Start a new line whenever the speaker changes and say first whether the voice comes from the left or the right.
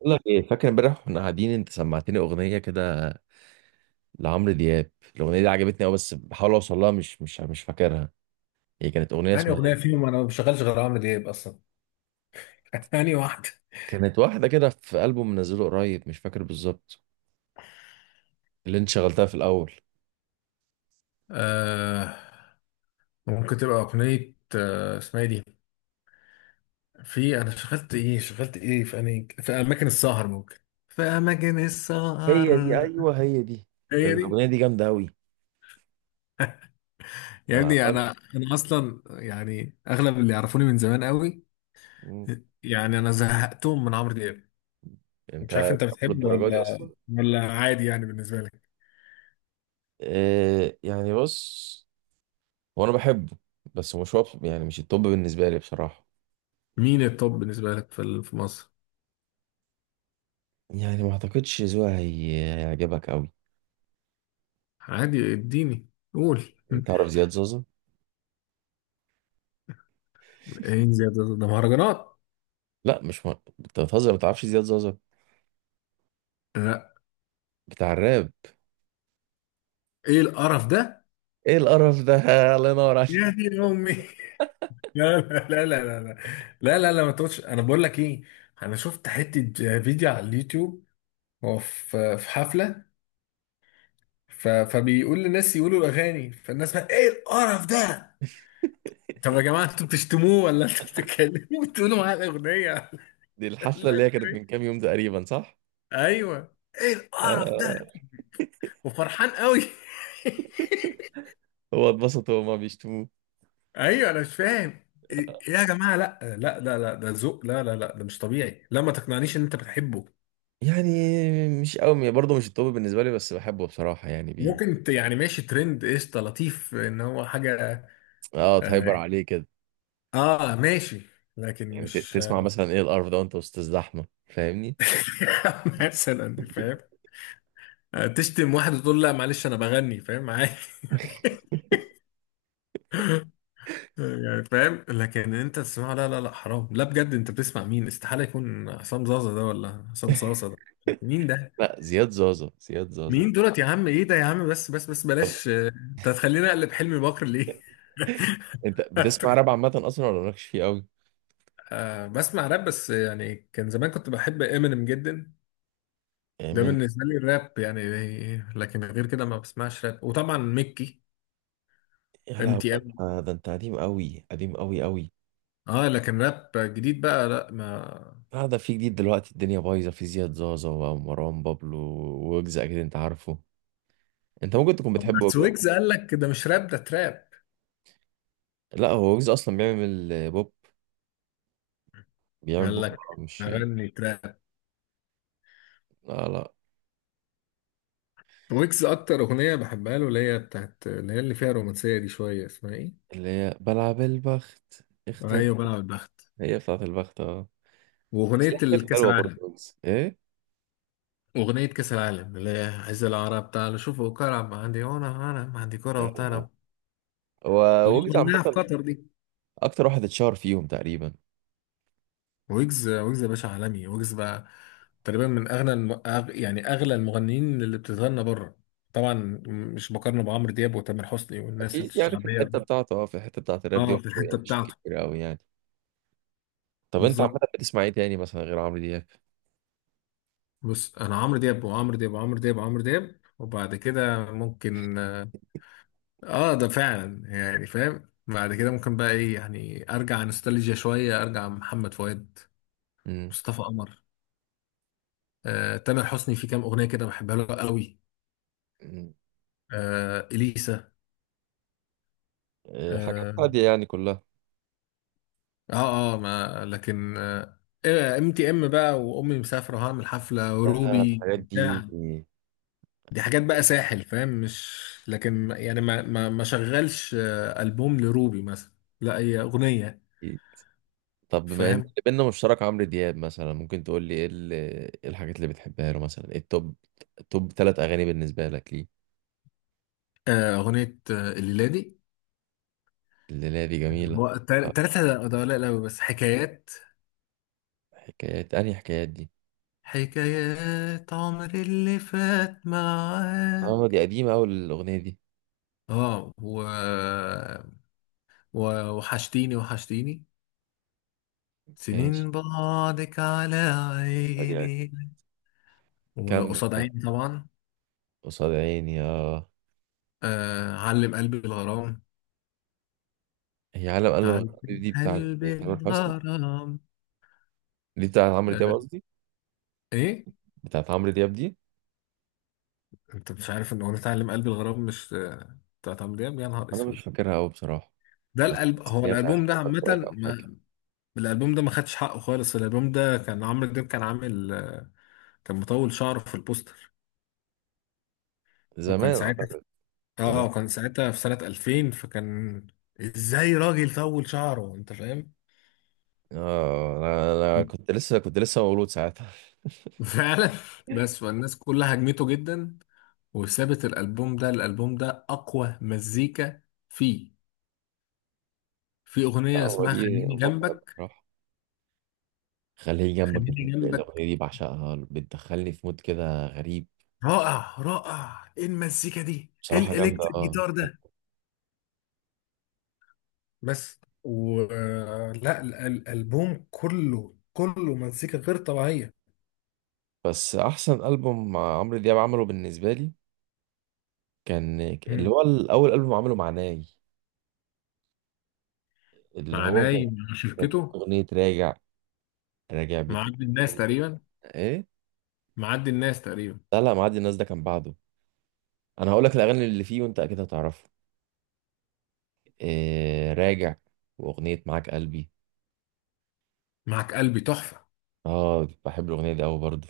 right: بقول لك ايه، فاكر امبارح واحنا قاعدين انت سمعتني اغنيه كده لعمرو دياب؟ الاغنيه دي عجبتني قوي بس بحاول اوصل لها، مش فاكرها. هي كانت اغنيه
left: يعني
right: اسمها
left: اغنيه
right: ايه؟
left: فيهم، انا ما بشغلش غير عمرو دياب اصلا. يعني واحده.
right: كانت واحده كده في البوم منزله قريب، مش فاكر بالظبط اللي انت شغلتها في الاول.
left: آه، ممكن تبقى اغنيه اسمها إيه دي. في انا شغلت ايه في أنهي، في اماكن السهر ممكن، في اماكن السهر.
right: هي دي، ايوه هي دي.
left: هي دي.
right: الاغنيه دي جامده قوي.
left: يا
right: انا
left: ابني
right: عمال.
left: انا اصلا، يعني اغلب اللي يعرفوني من زمان قوي،
right: مم.
left: يعني انا زهقتهم من عمرو دياب. مش عارف
right: انت
left: انت
right: بتقول
left: بتحبه
right: الدرجه دي
left: ولا،
right: اصلا؟
left: ولا عادي يعني بالنسبه لك.
right: إيه يعني؟ بص، هو انا بحبه بس مش هو يعني، مش التوب بالنسبه لي بصراحه.
left: مين التوب بالنسبه لك في مصر؟
right: يعني ما اعتقدش ذوقها هيعجبك قوي.
left: عادي، اديني، قول.
right: تعرف زياد زوزة؟
left: ايه يا ده مهرجانات؟
right: لا مش انت بتهزر ما تعرفش زياد زازا
left: لا،
right: بتاع الراب؟
left: ايه القرف ده؟
right: ايه القرف ده! الله ينور
left: يا
right: عليك.
left: دي امي لا لا لا لا لا، لا لا لا، ما تقولش. انا بقول لك ايه، انا شفت حته فيديو على اليوتيوب، هو في حفله، فبيقول للناس يقولوا الاغاني، فالناس بقى ايه القرف ده؟ طب يا جماعه، انتوا بتشتموه ولا انتوا بتتكلموا بتقولوا معاه الاغنيه؟
right: دي الحفله
left: لا
right: اللي هي
left: انتوا
right: كانت من
left: إيه؟
right: كام يوم تقريبا، صح؟
left: ايوه، ايه القرف ده؟
right: آه.
left: وفرحان قوي
right: هو اتبسط وهما بيشتموه.
left: ايوه انا مش فاهم. ايه إيه يا جماعه؟ لا لا لا لا، ده ذوق؟ لا لا لا، ده مش طبيعي. لا، ما تقنعنيش ان انت بتحبه.
right: يعني مش قوي يعني، برضه مش التوب بالنسبه لي بس بحبه بصراحه، يعني
left: ممكن يعني ماشي، ترند، قشطه، لطيف ان هو حاجه.
right: اه،
left: اه،
right: تهايبر عليه كده.
left: آه، ماشي، لكن
right: يعني
left: مش.
right: تسمع مثلا ايه القرف ده وانت وسط الزحمه، فاهمني؟
left: مثلا فاهم. آه، تشتم واحد وتقول لا معلش انا بغني، فاهم عادي يعني فاهم، لكن انت تسمعه؟ لا لا لا، حرام، لا بجد. انت بتسمع مين؟ استحاله يكون حسام زازا ده، ولا حسام صاصه ده. مين ده؟
right: لا، زياد زازا، زياد زازا.
left: مين دولت يا عم؟ ايه ده يا عم؟ بس بس بس،
right: طب
left: بلاش انت هتخليني اقلب حلمي بكر ليه.
right: انت بتسمع راب عامه اصلا ولا مالكش فيه قوي؟
left: آه، بسمع راب، بس يعني كان زمان كنت بحب امينيم جدا.
right: يعني
left: ده
right: من.
left: بالنسبه لي الراب يعني، لكن غير كده ما بسمعش راب. وطبعا ميكي
right: يا
left: ام
right: لهوي،
left: تي
right: ده
left: ام.
right: انت ده انت قديم قوي، قديم قوي قوي.
left: اه، لكن راب جديد بقى لا ما.
right: لا ده في جديد دلوقتي، الدنيا بايظه. في زياد زازا ومروان بابلو وويجز، اكيد انت عارفه. انت ممكن تكون
left: طب
right: بتحب ويجز.
left: بس ويجز قال لك ده مش راب، ده تراب.
right: لا هو ويجز اصلا بيعمل بوب. بيعمل
left: قال
right: بوب
left: لك
right: مش.
left: اغني تراب.
right: لا لا.
left: ويجز اكتر اغنيه بحبها له اللي هي بتاعت، اللي هي اللي فيها رومانسيه دي شويه، اسمها ايه؟
right: اللي هي بلعب البخت، اختر.
left: ايوه بلعب البخت.
right: هي بتاعت البخت، اه. بس
left: واغنيه
right: ليها حاجات
left: الكاس
right: حلوه برضه
left: العالم،
right: ويجز، ايه.
left: أغنية كأس العالم، اللي هي عز العرب تعالوا شوفوا كرة، ما عندي هنا، أنا ما عندي كرة
right: آه.
left: وبتاع،
right: هو
left: اللي هي
right: ويجز عامه
left: غناها في قطر دي.
right: اكتر واحد اتشهر فيهم تقريبا.
left: ويجز، ويجز يا باشا عالمي، ويجز بقى تقريبا من أغنى يعني أغلى المغنيين اللي بتتغنى بره، طبعا. مش بقارنه بعمرو دياب وتامر حسني والناس
right: اكيد يعني في
left: الشعبية.
right: الحته بتاعته، اه، في الحته بتاعت الراب دي
left: اه،
right: هو
left: في الحتة
right: يعني مش
left: بتاعته.
right: كتير قوي يعني. طب انت عامه
left: بالظبط.
right: بتسمع ايه تاني مثلا غير عمرو دياب؟
left: بص، أنا عمرو دياب وعمرو دياب وعمرو دياب وعمرو دياب، وبعد كده ممكن اه ده فعلا، يعني فاهم، بعد كده ممكن بقى ايه، يعني ارجع نوستالجيا شويه، ارجع محمد فؤاد، مصطفى قمر، آه تامر حسني، في كام اغنيه كده بحبها له قوي،
right: امم.
left: آه اليسا.
right: آه، حاجات
left: اه،
right: هادية يعني كلها.
left: اه, آه ما لكن. ام تي ام بقى، وامي مسافره، وهعمل حفله،
right: يا
left: وروبي
right: الحاجات دي.
left: بتاع، دي حاجات بقى ساحل، فاهم مش. لكن يعني ما شغلش البوم لروبي مثلا، لا هي اغنيه.
right: طب بما ان
left: فاهم.
right: اللي بينا مشترك عمرو دياب، مثلا ممكن تقول لي ايه إيه الحاجات اللي بتحبها له، مثلا ايه التوب؟ توب 3 اغاني بالنسبة لك ليه؟
left: آه اغنيه الليله دي.
right: لا دي جميلة.
left: هو
right: آه،
left: تلاتة ده قليل أوي، بس حكايات.
right: حكايات. انهي حكايات دي؟
left: حكايات عمر اللي فات
right: اه
left: معاك.
right: دي قديمة اوي الاغنية دي.
left: اه، و... وحشتيني، وحشتيني.
right: ماشي.
left: سنين بعدك على
right: قولي أكيد.
left: عيني.
right: كمل.
left: وقصاد عيني طبعا.
right: قصاد عيني، اه.
left: آه علم قلبي الغرام.
right: هي عالم قلب
left: علم
right: غريب دي بتاعت
left: قلبي
right: تامر حسني.
left: الغرام.
right: دي بتاعت عمرو دياب
left: آه.
right: قصدي.
left: ايه؟
right: بتاعت عمرو دياب دي.
left: انت مش عارف ان اغنية علم قلبي الغرام مش بتاعت عمرو دياب؟ يا نهار
right: انا مش
left: اسود.
right: فاكرها قوي بصراحة.
left: ده
right: بس بس
left: هو
right: هي بتاعت
left: الألبوم ده
right: أحمد فؤاد
left: عامة،
right: أو حاجة.
left: الالبوم ده ما خدش حقه خالص. الالبوم ده كان عمرو دياب كان عامل كان مطول شعره في البوستر، وكان
right: زمان
left: ساعتها،
right: اعتقد. زمان.
left: اه كان ساعتها في سنة 2000، فكان ازاي راجل طول شعره، انت فاهم.
right: اه انا كنت لسه كنت لسه مولود ساعتها.
left: فعلا. بس فالناس كلها هجمته جدا، وسابت الالبوم ده. الالبوم ده اقوى مزيكا فيه. في اغنية
right: اه
left: اسمها
right: ولي
left: خليني
right: ممكن
left: جنبك.
right: راح. خليه جنبك.
left: خليني
right: الاغنيه
left: جنبك،
right: دي بعشقها، بتدخلني في مود كده غريب.
left: رائع رائع. ايه المزيكا دي؟ ايه
right: بصراحه جامده،
left: الالكتريك
right: اه.
left: جيتار ده؟ بس ولا الالبوم كله، كله مزيكا غير طبيعيه.
right: بس احسن البوم مع عمرو دياب عمله بالنسبه لي كان، اللي
left: مم.
right: هو الاول البوم عمله مع ناي. اللي
left: مع
right: هو كان.
left: ناي، مع
right: كان
left: شركته.
right: اغنيه راجع. راجع
left: مع عبد
right: بتقول،
left: الناس تقريبا.
right: ايه.
left: مع عبد الناس تقريبا.
right: لا لا، معدي الناس ده كان بعده. انا هقول لك الاغاني اللي فيه وانت اكيد هتعرفها. إيه راجع. واغنية معاك قلبي.
left: معك قلبي تحفة.
right: اه بحب الاغنية دي اوي برضه.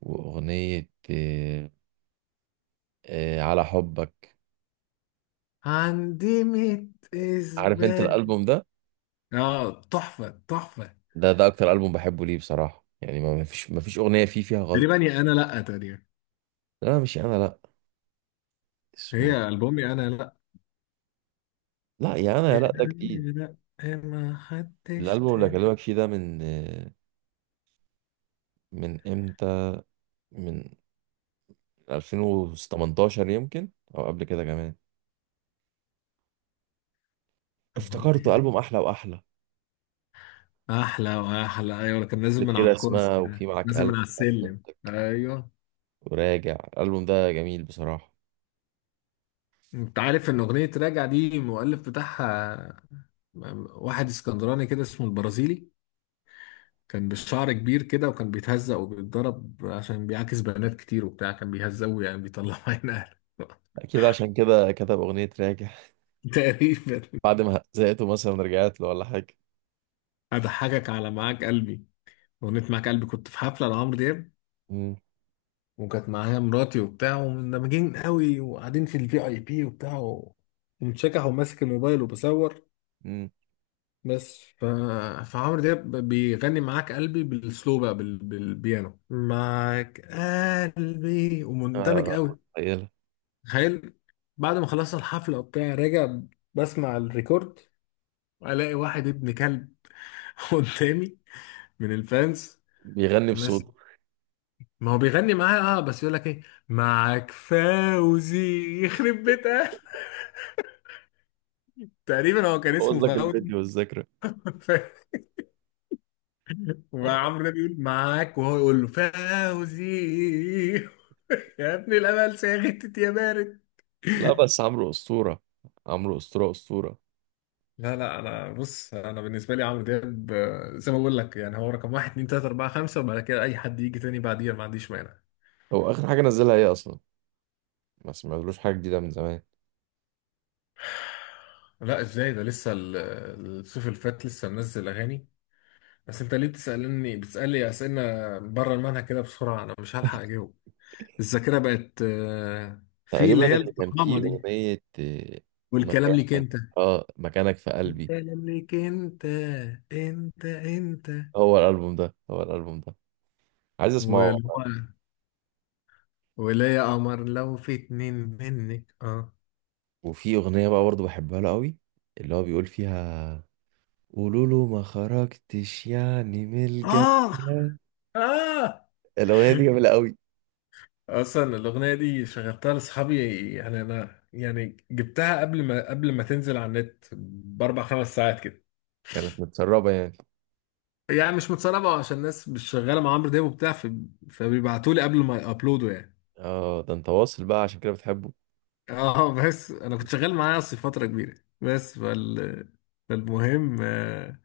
right: واغنية إيه، إيه على حبك.
left: عندي ميت
right: عارف انت
left: إثبات.
right: الالبوم ده؟
left: اه تحفة تحفة.
right: ده اكتر البوم بحبه ليه بصراحة، يعني ما فيش اغنية فيه فيها
left: تقريبا
right: غلطة.
left: يا أنا لأ تقريبا.
right: لا مش انا لا. اسمه إيه؟
left: هي ألبوم يا أنا لأ.
right: لا يا انا
left: يا
right: يا لا ده جديد.
left: أنا لأ، إيه ما حدش
right: الالبوم اللي
left: تاني.
right: اكلمك فيه ده من، من امتى، من 2018 يمكن، او قبل كده كمان.
left: أمال إيه
right: افتكرته
left: ده.
right: البوم احلى واحلى.
left: أحلى وأحلى، أيوة، كان نازل
right: اللي
left: من
right: فيه
left: على الكرسي
right: رسمه
left: ده،
right: وفيه معاك
left: نازل
right: قلب
left: من على السلم، أيوة.
right: وراجع، الالبوم ده جميل بصراحه.
left: انت عارف ان اغنية راجع دي المؤلف بتاعها واحد اسكندراني كده اسمه البرازيلي، كان بالشعر كبير كده، وكان بيتهزق وبيتضرب عشان بيعاكس بنات كتير وبتاع، كان بيهزقوا يعني، بيطلعوا عين اهله.
right: اكيد عشان كده كتب اغنيه راجع.
left: تقريبا.
right: بعد ما زهقته مثلا رجعت له ولا حاجه.
left: اضحكك على معاك قلبي. اغنية معاك قلبي، كنت في حفلة لعمرو دياب،
right: امم
left: وكانت معايا مراتي وبتاع، ومندمجين قوي، وقاعدين في الفي اي بي وبتاع، ومتشكح وماسك الموبايل وبصور،
right: امم
left: بس ف... فعمرو دياب بيغني معاك قلبي بالسلو بقى بالبيانو، معاك قلبي، ومندمج
right: آه،
left: قوي.
right: متخيله.
left: تخيل، بعد ما خلصنا الحفلة وبتاع راجع، بسمع الريكورد، الاقي واحد ابن كلب قدامي من الفانز،
right: بيغني
left: بس
right: بصوت.
left: ما هو بيغني معايا، اه، بس يقول لك ايه، معاك فوزي، يخرب بيتك. تقريبا هو كان اسمه
right: بوظ لك
left: فوزي.
right: الفيديو والذكرى. آه.
left: وعمرو ده بيقول معاك، وهو يقول له فوزي. يا ابن الامل ساغتت يا بارد.
right: لا بس عمرو اسطوره. عمرو اسطوره، اسطوره.
left: لا لا، انا بص، انا بالنسبه لي عمرو دياب زي ما بقول لك يعني، هو رقم واحد اتنين تلاته اربعه خمسه، وبعد كده اي حد يجي تاني بعديها ما عنديش مانع.
right: هو اخر حاجه نزلها ايه اصلا؟ ما سمعتلوش حاجه جديده من زمان.
left: لا ازاي ده، لسه الصيف اللي فات لسه منزل اغاني. بس انت ليه بتسالني، بتسالي اسئله بره المنهج كده بسرعه، انا مش هلحق اجاوب. الذاكره بقت في اللي
right: تقريبا
left: هي
right: اللي كان
left: الطخامه
right: فيه
left: دي،
right: اغنيه
left: والكلام ليك
right: مكانك،
left: انت.
right: اه مكانك في قلبي.
left: انت ليك انت، انت انت.
right: هو الالبوم ده، هو الالبوم ده عايز اسمعه.
left: والو، ولا يا قمر لو في اتنين منك. اه،
right: وفي أغنية بقى برضه بحبها له قوي، اللي هو بيقول فيها: قولوا له ما خرجتش يعني من الجنة.
left: اه، اه.
right: الأغنية دي جميلة قوي.
left: اصلا الاغنيه دي شغلتها لاصحابي، يعني انا يعني جبتها قبل ما تنزل على النت باربع خمس ساعات كده.
right: كانت متسربة يعني.
left: يعني مش متسربه، عشان الناس مش شغاله مع عمرو دياب وبتاع، فبيبعتوا لي قبل ما يابلودوا يعني.
right: اه ده انت واصل بقى عشان كده بتحبه.
left: اه، بس انا كنت شغال معاه اصلا فتره كبيره، بس فال فالمهم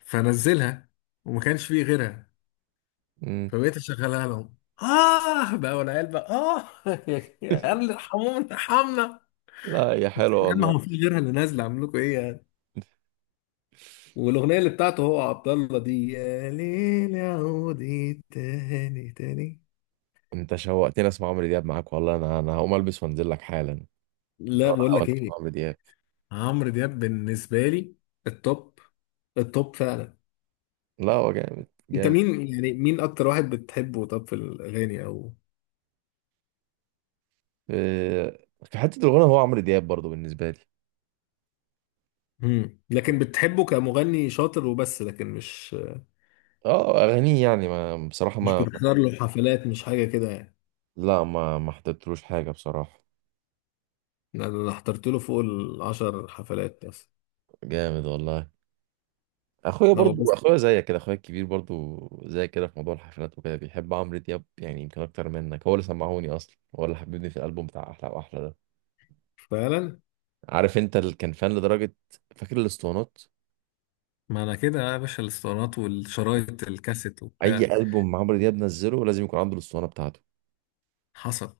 left: فنزلها وما كانش فيه غيرها،
right: مم.
left: فبقيت اشغلها لهم، اه بقى والعيال بقى اه يا قال ارحمونا ارحمنا.
right: لا يا
left: طب
right: حلوة
left: يا عم
right: والله.
left: هو في غيرها اللي نازله اعمل لكم ايه يعني؟ والاغنيه اللي بتاعته هو عبد الله دي، يا ليل عودي تاني تاني.
right: انت شوقتني، اسمع عمرو دياب معاك والله، انا هقوم البس وانزل لك حالا.
left: لا
right: انا
left: بقول
right: اول
left: لك
right: اسمع
left: ايه،
right: عمرو دياب.
left: عمرو دياب بالنسبه لي التوب، التوب فعلا.
right: لا هو جامد،
left: انت
right: جامد.
left: مين يعني، مين اكتر واحد بتحبه؟ طب في الاغاني او.
right: في في حتة الغنى هو عمرو دياب برضه بالنسبة لي.
left: مم. لكن بتحبه كمغني شاطر وبس، لكن مش،
right: اه اغانيه يعني، ما بصراحة
left: مش
right: ما.
left: بتحضر له حفلات، مش حاجة كده يعني.
right: لا، ما حضرتلوش حاجة بصراحة.
left: أنا أنا حضرت له فوق العشر حفلات. بس
right: جامد والله. اخويا
left: لو
right: برضو،
left: بس.
right: اخويا زيك كده، اخويا الكبير برضو. زي كده في موضوع الحفلات وكده بيحب عمرو دياب يعني يمكن اكتر منك. هو اللي سمعوني اصلا، هو اللي حببني في الالبوم بتاع احلى واحلى ده.
left: فعلا.
right: عارف انت اللي كان فان لدرجة؟ فاكر الاسطوانات.
left: ما انا كده يا باشا، الاسطوانات والشرايط الكاسيت وبتاع.
right: اي البوم عمرو دياب نزله لازم يكون عنده الاسطوانة بتاعته.
left: حصل.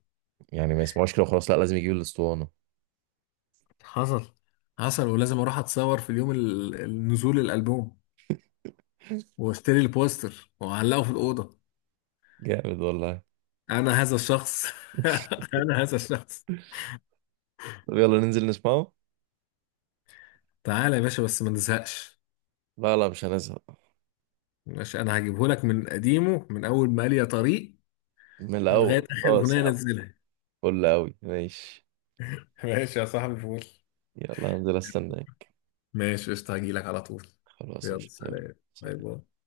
right: يعني ما يسمعوش كده وخلاص، لا لازم يجيب الاسطوانة.
left: حصل. حصل، ولازم اروح اتصور في اليوم النزول الالبوم، واشتري البوستر واعلقه في الاوضه.
right: جامد والله.
left: انا هذا الشخص. انا هذا الشخص.
right: طب يلا ننزل نسمعه.
left: تعالى يا باشا بس ما نزهقش.
right: لا لا مش هنزهق.
left: ماشي، انا هجيبه لك من قديمه، من اول ما قال يا طريق،
right: من
left: لغايه
right: الاول
left: اخر
right: خلاص
left: اغنيه
right: يا عم.
left: انزلها.
right: فل قوي، ماشي.
left: ماشي يا صاحبي، فول.
right: يلا هنزل، استنى.
left: ماشي قشطة، هجيلك على طول.
right: خلاص
left: يلا
right: قشطة، يلا.
left: سلام، باي
right: سلام.
left: باي.